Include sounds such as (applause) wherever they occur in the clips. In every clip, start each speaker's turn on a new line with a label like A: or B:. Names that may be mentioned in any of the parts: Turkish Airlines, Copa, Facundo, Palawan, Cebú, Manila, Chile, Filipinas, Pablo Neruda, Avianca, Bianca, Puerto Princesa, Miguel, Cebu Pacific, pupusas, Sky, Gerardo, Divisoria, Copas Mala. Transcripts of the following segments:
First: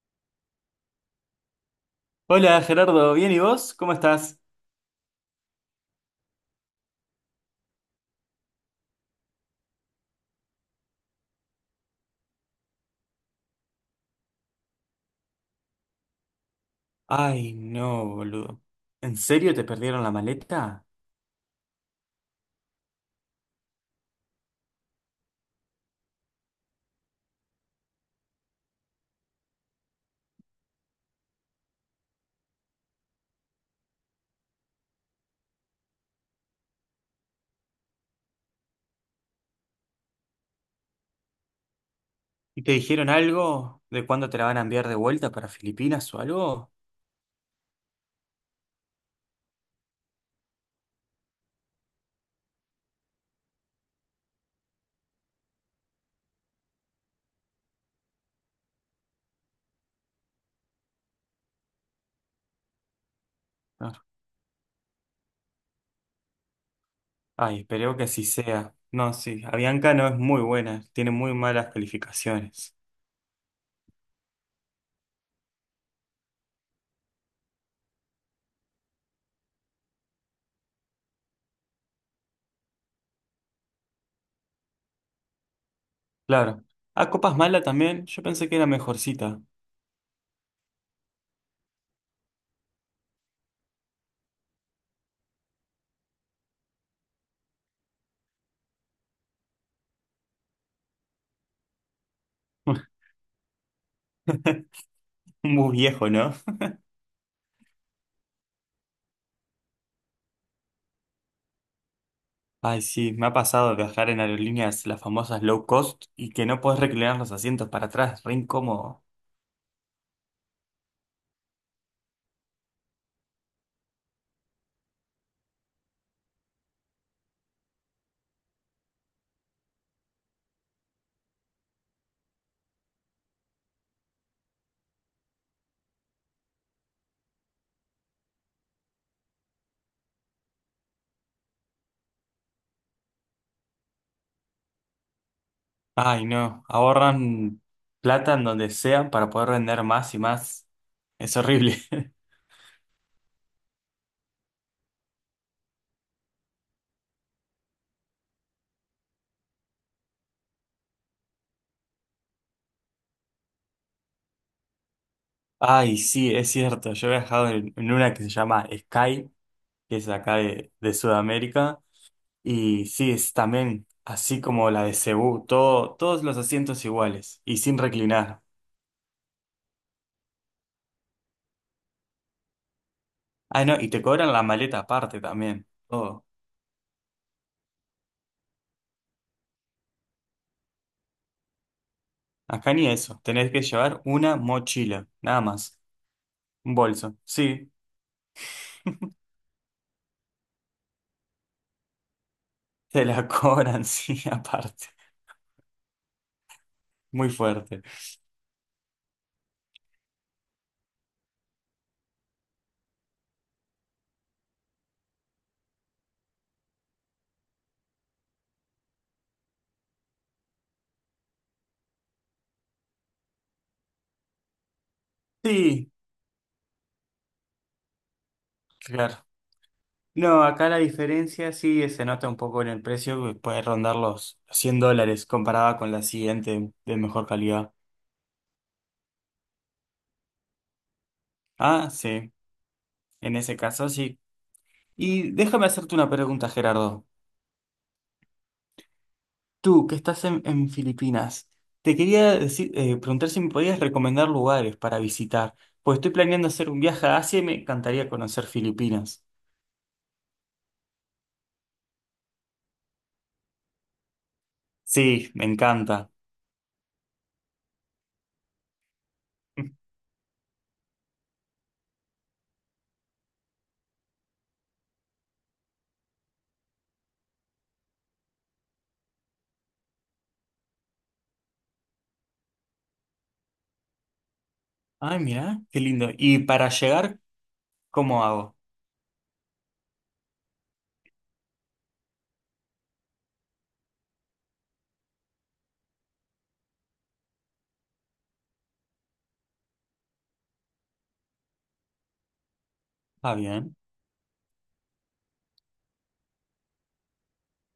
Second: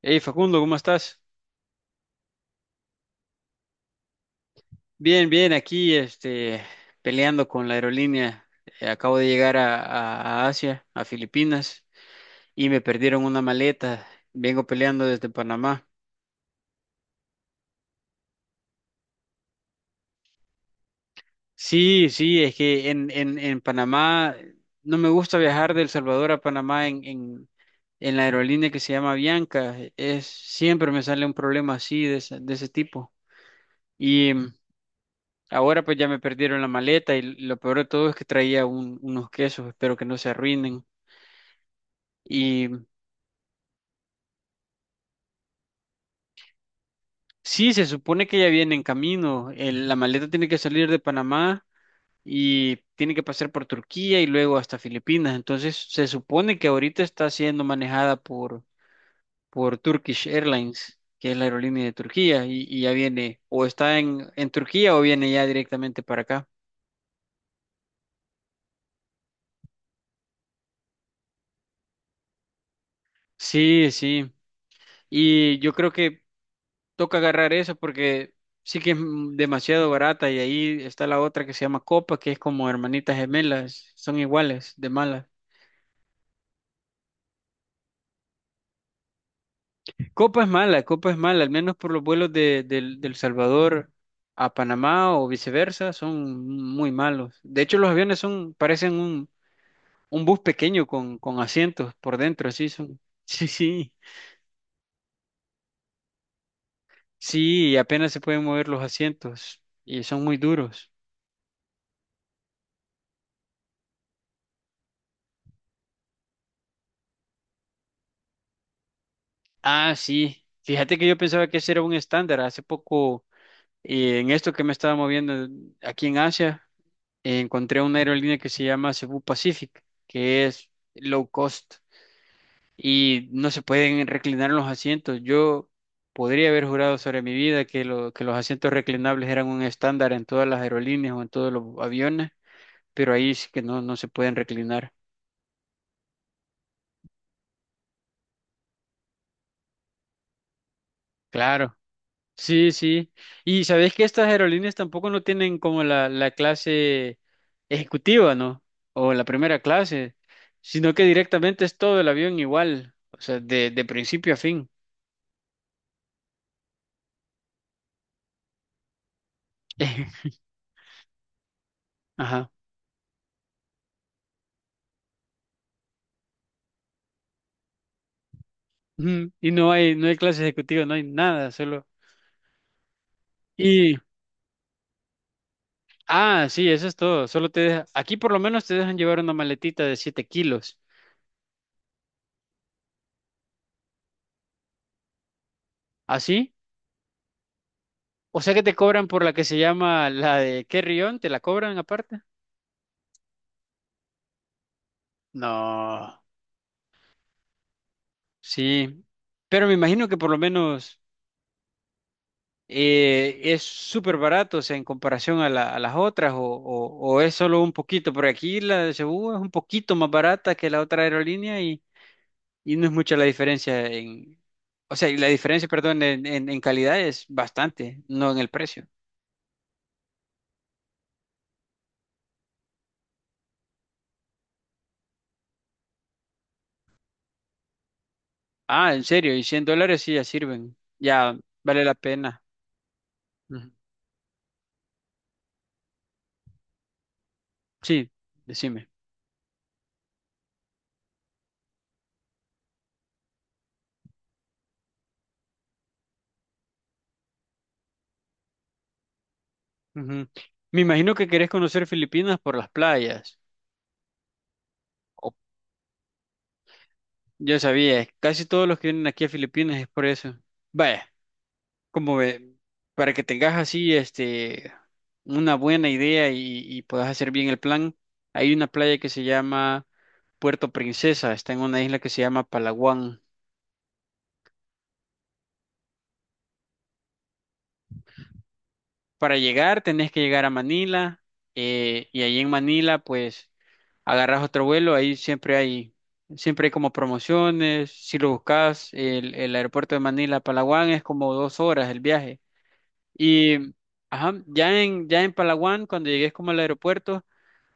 A: Hey Facundo, ¿cómo estás?
B: Hola Gerardo, ¿bien y vos? ¿Cómo estás?
A: Bien, bien, aquí peleando con la aerolínea. Acabo de llegar a Asia, a Filipinas, y me perdieron una maleta. Vengo peleando desde Panamá.
B: Ay, no, boludo. ¿En serio te perdieron la maleta?
A: Sí, es que en Panamá no me gusta viajar de El Salvador a Panamá en la aerolínea que se llama Bianca. Es, siempre me sale un problema así de ese tipo. Ahora pues ya me perdieron la maleta y lo peor de todo es que traía unos quesos, espero que no se arruinen.
B: ¿Y
A: Y
B: te dijeron algo de cuándo te la van a enviar de vuelta para Filipinas o algo?
A: sí, se supone que ya viene en camino. La maleta tiene que salir de Panamá y tiene que pasar por Turquía y luego hasta Filipinas. Entonces se supone que ahorita está siendo manejada por Turkish Airlines, que es la aerolínea de Turquía, y ya viene o
B: No.
A: está en Turquía o viene ya directamente para acá.
B: Ay, espero que así sea. No, sí, Avianca no es muy buena, tiene muy malas calificaciones.
A: Sí, sí. Y yo creo que toca agarrar eso porque sí que es demasiado barata y ahí está la otra que se llama Copa, que es como hermanitas gemelas, son iguales de malas.
B: Claro. Ah, Copas Mala también, yo pensé que era mejorcita.
A: Copa es mala, al menos por los vuelos de, del Salvador a Panamá o viceversa, son muy malos. De hecho, los aviones son, parecen un bus pequeño con asientos por dentro, así son.
B: (laughs)
A: (laughs) Sí, sí,
B: Muy viejo, ¿no?
A: sí, apenas se pueden mover los asientos y son muy duros.
B: Ay, sí, me ha pasado de viajar en aerolíneas, las famosas low cost, y que no podés reclinar los asientos para atrás, re incómodo.
A: Ah, sí. Fíjate que yo pensaba que ese era un estándar. Hace poco y en esto que me estaba moviendo aquí en Asia, encontré una aerolínea que se llama Cebu Pacific, que es low cost y no se pueden reclinar los asientos. Yo podría haber jurado sobre mi vida que los asientos reclinables eran un estándar en todas las aerolíneas o en todos los aviones, pero ahí sí que no, no se pueden reclinar.
B: Ay, no, ahorran plata en donde sea para poder vender más y más. Es
A: Claro.
B: horrible. (laughs)
A: Sí, sí. Y sabés que estas aerolíneas tampoco no tienen como la clase ejecutiva, ¿no? O la primera clase, sino que directamente es todo el avión igual, o sea, de principio a fin.
B: Ay, sí, es cierto. Yo he viajado en una que se llama Sky, que es acá
A: (laughs)
B: de Sudamérica.
A: Ajá.
B: Y sí, es también así como la de Cebú, todo, todos los asientos iguales y sin reclinar.
A: Ujú. Y no hay, no hay clase ejecutiva, no hay nada, solo.
B: Ah, no, y
A: Y,
B: te cobran la maleta aparte también. Todo.
A: ah, sí, eso es todo. Aquí por lo menos te dejan llevar una maletita de 7 kilos.
B: Acá ni eso. Tenés que llevar una mochila, nada más.
A: ¿Así?
B: Un bolso. Sí,
A: O sea que te cobran por la que se llama la de carry-on, ¿te la cobran aparte?
B: te la (laughs) cobran, sí, aparte.
A: No.
B: Muy fuerte.
A: Sí, pero me imagino que por lo menos es súper barato, o sea, en comparación a las otras, o es solo un poquito, porque aquí la de Cebú es un poquito más barata que la otra aerolínea y no es mucha la diferencia o sea, y la diferencia,
B: Sí,
A: perdón, en calidad es bastante, no en el precio.
B: claro. No, acá la diferencia sí se nota un poco en el precio, que puede rondar los 100 dólares comparada con la siguiente de mejor calidad.
A: Ah, en serio, y 100 dólares sí ya sirven, ya vale
B: Ah,
A: la
B: sí,
A: pena.
B: en ese
A: Ujú.
B: caso sí. Y déjame hacerte una pregunta, Gerardo.
A: Sí, decime.
B: Tú, que estás en Filipinas, te quería decir, preguntar si me podías recomendar lugares para visitar, pues estoy planeando hacer un viaje a Asia y me encantaría conocer Filipinas.
A: Ujú. Me imagino que querés conocer Filipinas por las playas.
B: Sí, me encanta.
A: Yo sabía, casi todos los que vienen aquí a Filipinas es
B: (laughs)
A: por eso. Vaya, como ve, para que tengas así una buena idea y puedas hacer bien el plan, hay una playa que se llama Puerto Princesa, está en una isla que se llama Palawan.
B: Ay, mira, qué lindo. ¿Y para llegar, cómo hago?
A: Para llegar tenés que llegar a Manila, y ahí en Manila pues agarras otro vuelo, ahí siempre hay como promociones, si lo buscas el aeropuerto de Manila a Palawan es como 2 horas el viaje.
B: Ah,
A: Y
B: bien.
A: ajá, ya en Palawan, cuando llegues como al aeropuerto,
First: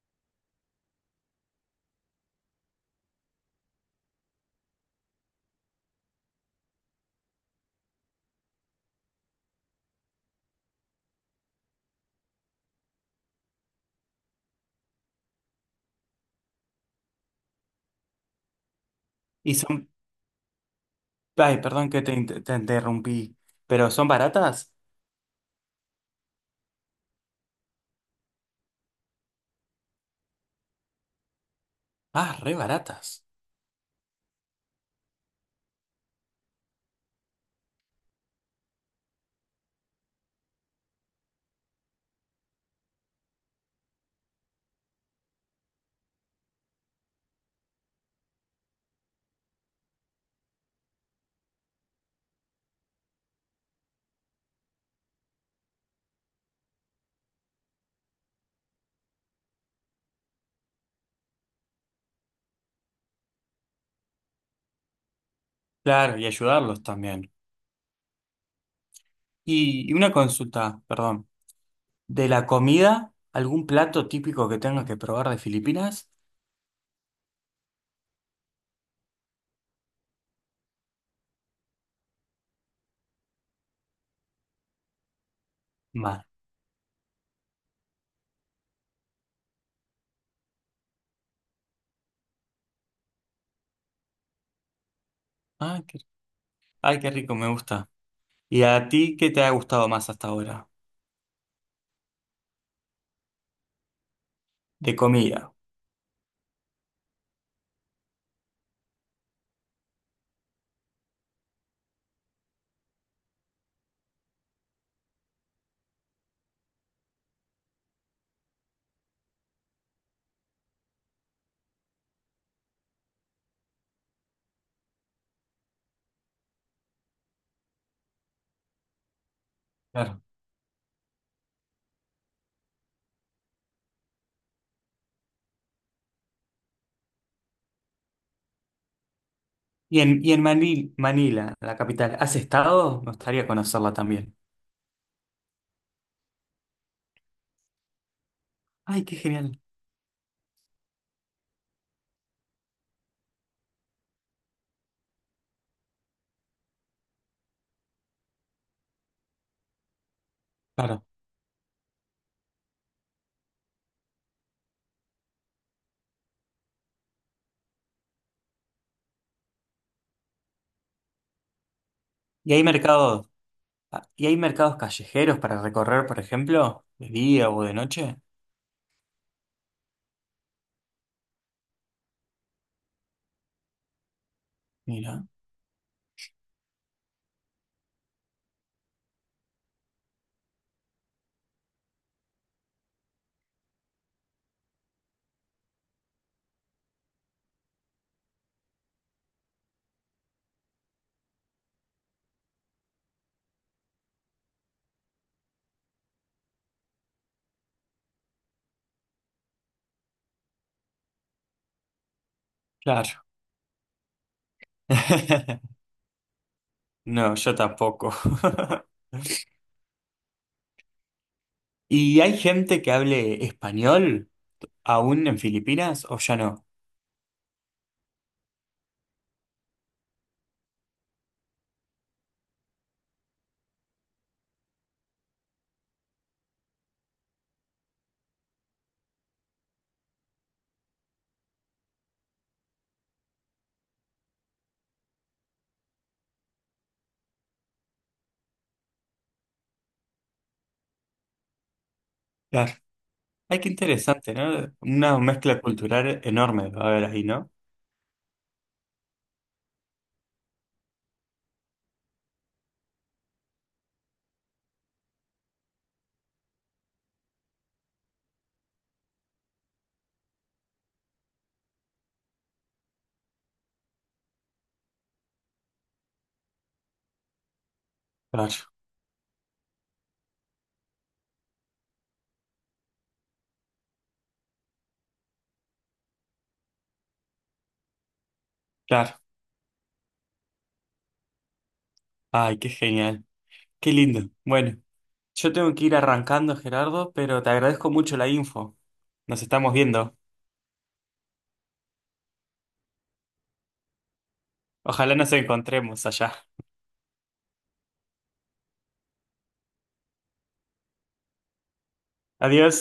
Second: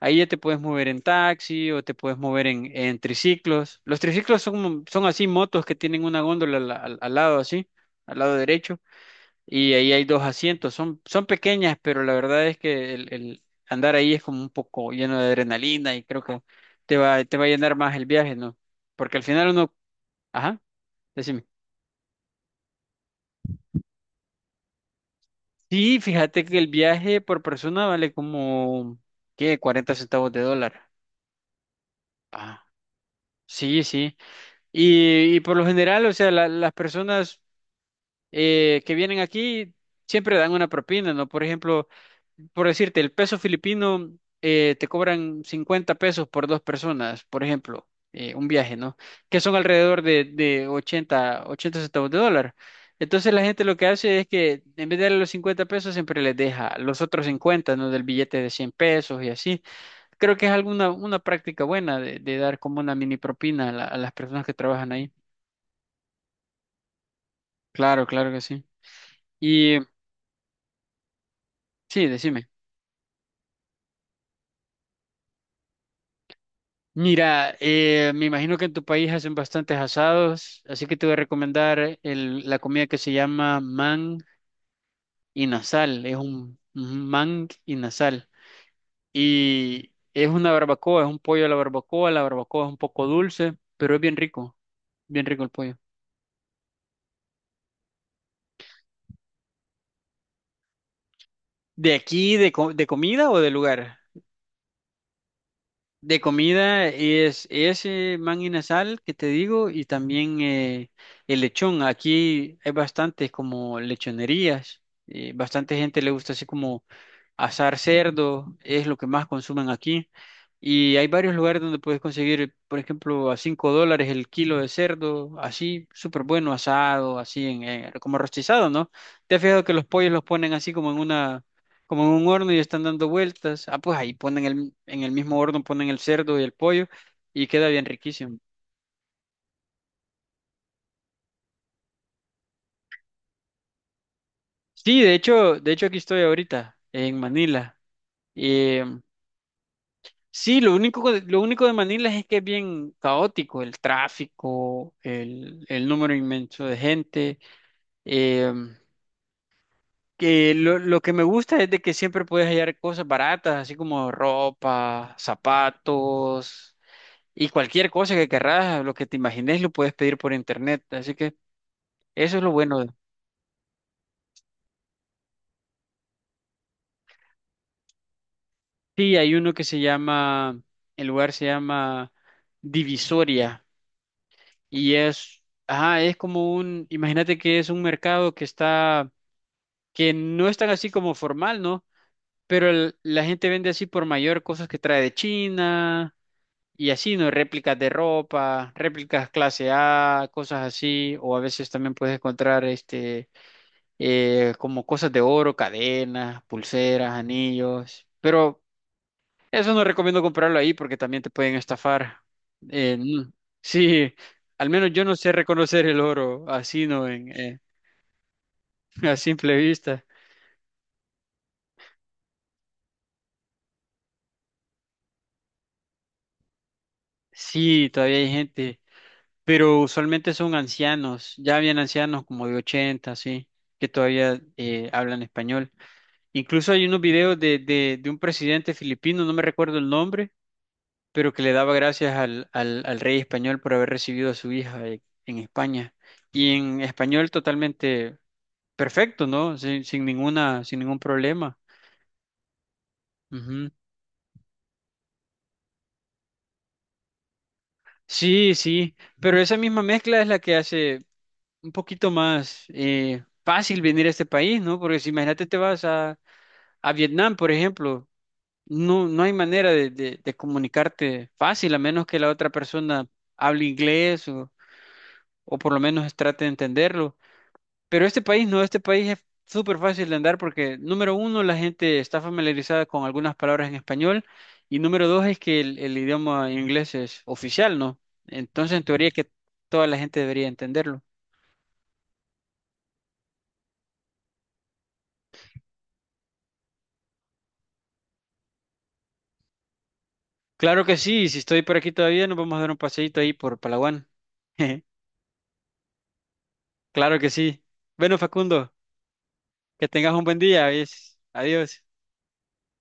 A: ahí ya te puedes mover en taxi o te puedes mover en triciclos. Los triciclos son, son así motos que tienen una góndola al lado así, al lado derecho, y ahí hay dos asientos. Son, son pequeñas, pero la verdad es que el andar ahí es como un poco lleno de adrenalina y creo que te va a llenar más el viaje, ¿no? Porque al final
B: Y
A: uno,
B: son,
A: ajá, decime.
B: ay, perdón que te, te interrumpí, pero son baratas.
A: Sí, fíjate que el viaje por persona vale como, ¿qué? 40 centavos de dólar.
B: Ah, re
A: Ah,
B: baratas.
A: sí, sí. Y por lo general, o sea, las personas que vienen aquí siempre dan una propina, ¿no? Por ejemplo, por decirte, el peso filipino, te cobran 50 pesos por dos personas, por ejemplo, un viaje, ¿no? Que son alrededor de 80, 80 centavos de dólar. Entonces la gente lo que hace es que en vez de darle los 50 pesos siempre les deja los otros 50, ¿no? Del billete de 100 pesos y así. Creo que es alguna una práctica buena de dar como una mini propina a las personas que trabajan ahí.
B: Claro, y ayudarlos también.
A: Claro, claro que sí. Y
B: Y una consulta, perdón.
A: sí,
B: ¿De la
A: decime.
B: comida, algún plato típico que tengas que probar de Filipinas?
A: Mira, me imagino que en tu país hacen bastantes asados, así que te voy a recomendar la comida que se llama man y nasal. Es
B: Más.
A: un man y nasal. Y es una barbacoa, es un pollo a la barbacoa. La barbacoa es un poco dulce, pero es bien rico el pollo.
B: Ah, qué, ay, qué rico, me gusta. ¿Y a ti qué te ha gustado más hasta ahora?
A: ¿De aquí, de comida o de lugar?
B: De comida.
A: De comida es ese man sal que te digo y también el lechón. Aquí hay bastantes como lechonerías. Bastante gente le gusta así como asar cerdo es lo que más consumen aquí. Y hay varios lugares donde puedes conseguir, por ejemplo, a 5 dólares el kilo de cerdo, así, súper bueno, asado, así, como rostizado, ¿no? ¿Te has fijado que los pollos
B: Claro.
A: los ponen así como en una, como en un horno y están dando vueltas? Ah, pues ahí ponen el, en el mismo horno ponen el cerdo y el pollo y queda bien riquísimo.
B: Y en Manila, la capital, ¿has estado? Me gustaría conocerla también.
A: Sí, de hecho aquí estoy ahorita, en Manila.
B: Ay, qué genial.
A: Sí, lo único de Manila es que es bien caótico, el tráfico, el número inmenso de gente. eh, que lo
B: Claro.
A: que me gusta es de que siempre puedes hallar cosas baratas, así como ropa, zapatos y cualquier cosa que querrás, lo que te imagines lo puedes pedir por internet. Así que eso es lo
B: ¿Y hay
A: bueno. de-
B: mercados? Ah, ¿y hay mercados callejeros para recorrer, por ejemplo, de día o de noche?
A: Sí, hay uno que se llama, el lugar se llama Divisoria y
B: Mira,
A: es, ajá, es como un, imagínate que es un mercado que está que no es tan así como formal, ¿no? Pero la gente vende así por mayor cosas que trae de China y así, ¿no? Réplicas de ropa, réplicas clase A, cosas así, o a veces también puedes encontrar como cosas de oro, cadenas, pulseras, anillos, pero eso no recomiendo comprarlo ahí porque también te pueden estafar. Eh,
B: claro.
A: mm, sí, al menos yo no sé
B: (laughs)
A: reconocer el oro así, ¿no?
B: No, yo tampoco.
A: (laughs)
B: (laughs)
A: A simple vista.
B: ¿Y hay gente que hable español aún en Filipinas o ya no?
A: Sí, todavía hay gente. Pero usualmente son ancianos, ya habían ancianos como de 80 sí, que todavía hablan español. Incluso hay unos videos de un presidente filipino, no me recuerdo el nombre, pero que le daba gracias al rey español por haber recibido a su hija en España. Y en español totalmente perfecto, ¿no? Sin, sin ninguna, sin ningún problema.
B: Claro. Ay, qué
A: Ujú.
B: interesante, ¿no? Una mezcla cultural enorme va a haber ahí, ¿no?
A: Sí, sí, pero esa misma mezcla es la que hace un poquito más fácil venir a este país, ¿no? Porque si imagínate te vas a Vietnam, por ejemplo, no, no hay manera de comunicarte fácil, a menos que la otra persona hable inglés o por lo menos trate de entenderlo. Pero este país
B: Claro,
A: no, este país es súper fácil de andar porque, número uno, la gente está familiarizada con algunas palabras en español y número dos es que el idioma inglés es oficial, ¿no? Entonces, en teoría
B: claro.
A: que toda la gente debería entenderlo.
B: Ay, qué genial. Qué lindo. Bueno, yo tengo que ir arrancando, Gerardo, pero te agradezco mucho la info. Nos estamos viendo.
A: Claro que sí, y si estoy por aquí todavía, nos vamos a dar un paseíto ahí por Palawan. (laughs)
B: Ojalá nos encontremos allá.
A: Claro que sí. Bueno, Facundo. Que tengas un buen día, ¿ves? Adiós.
B: Adiós.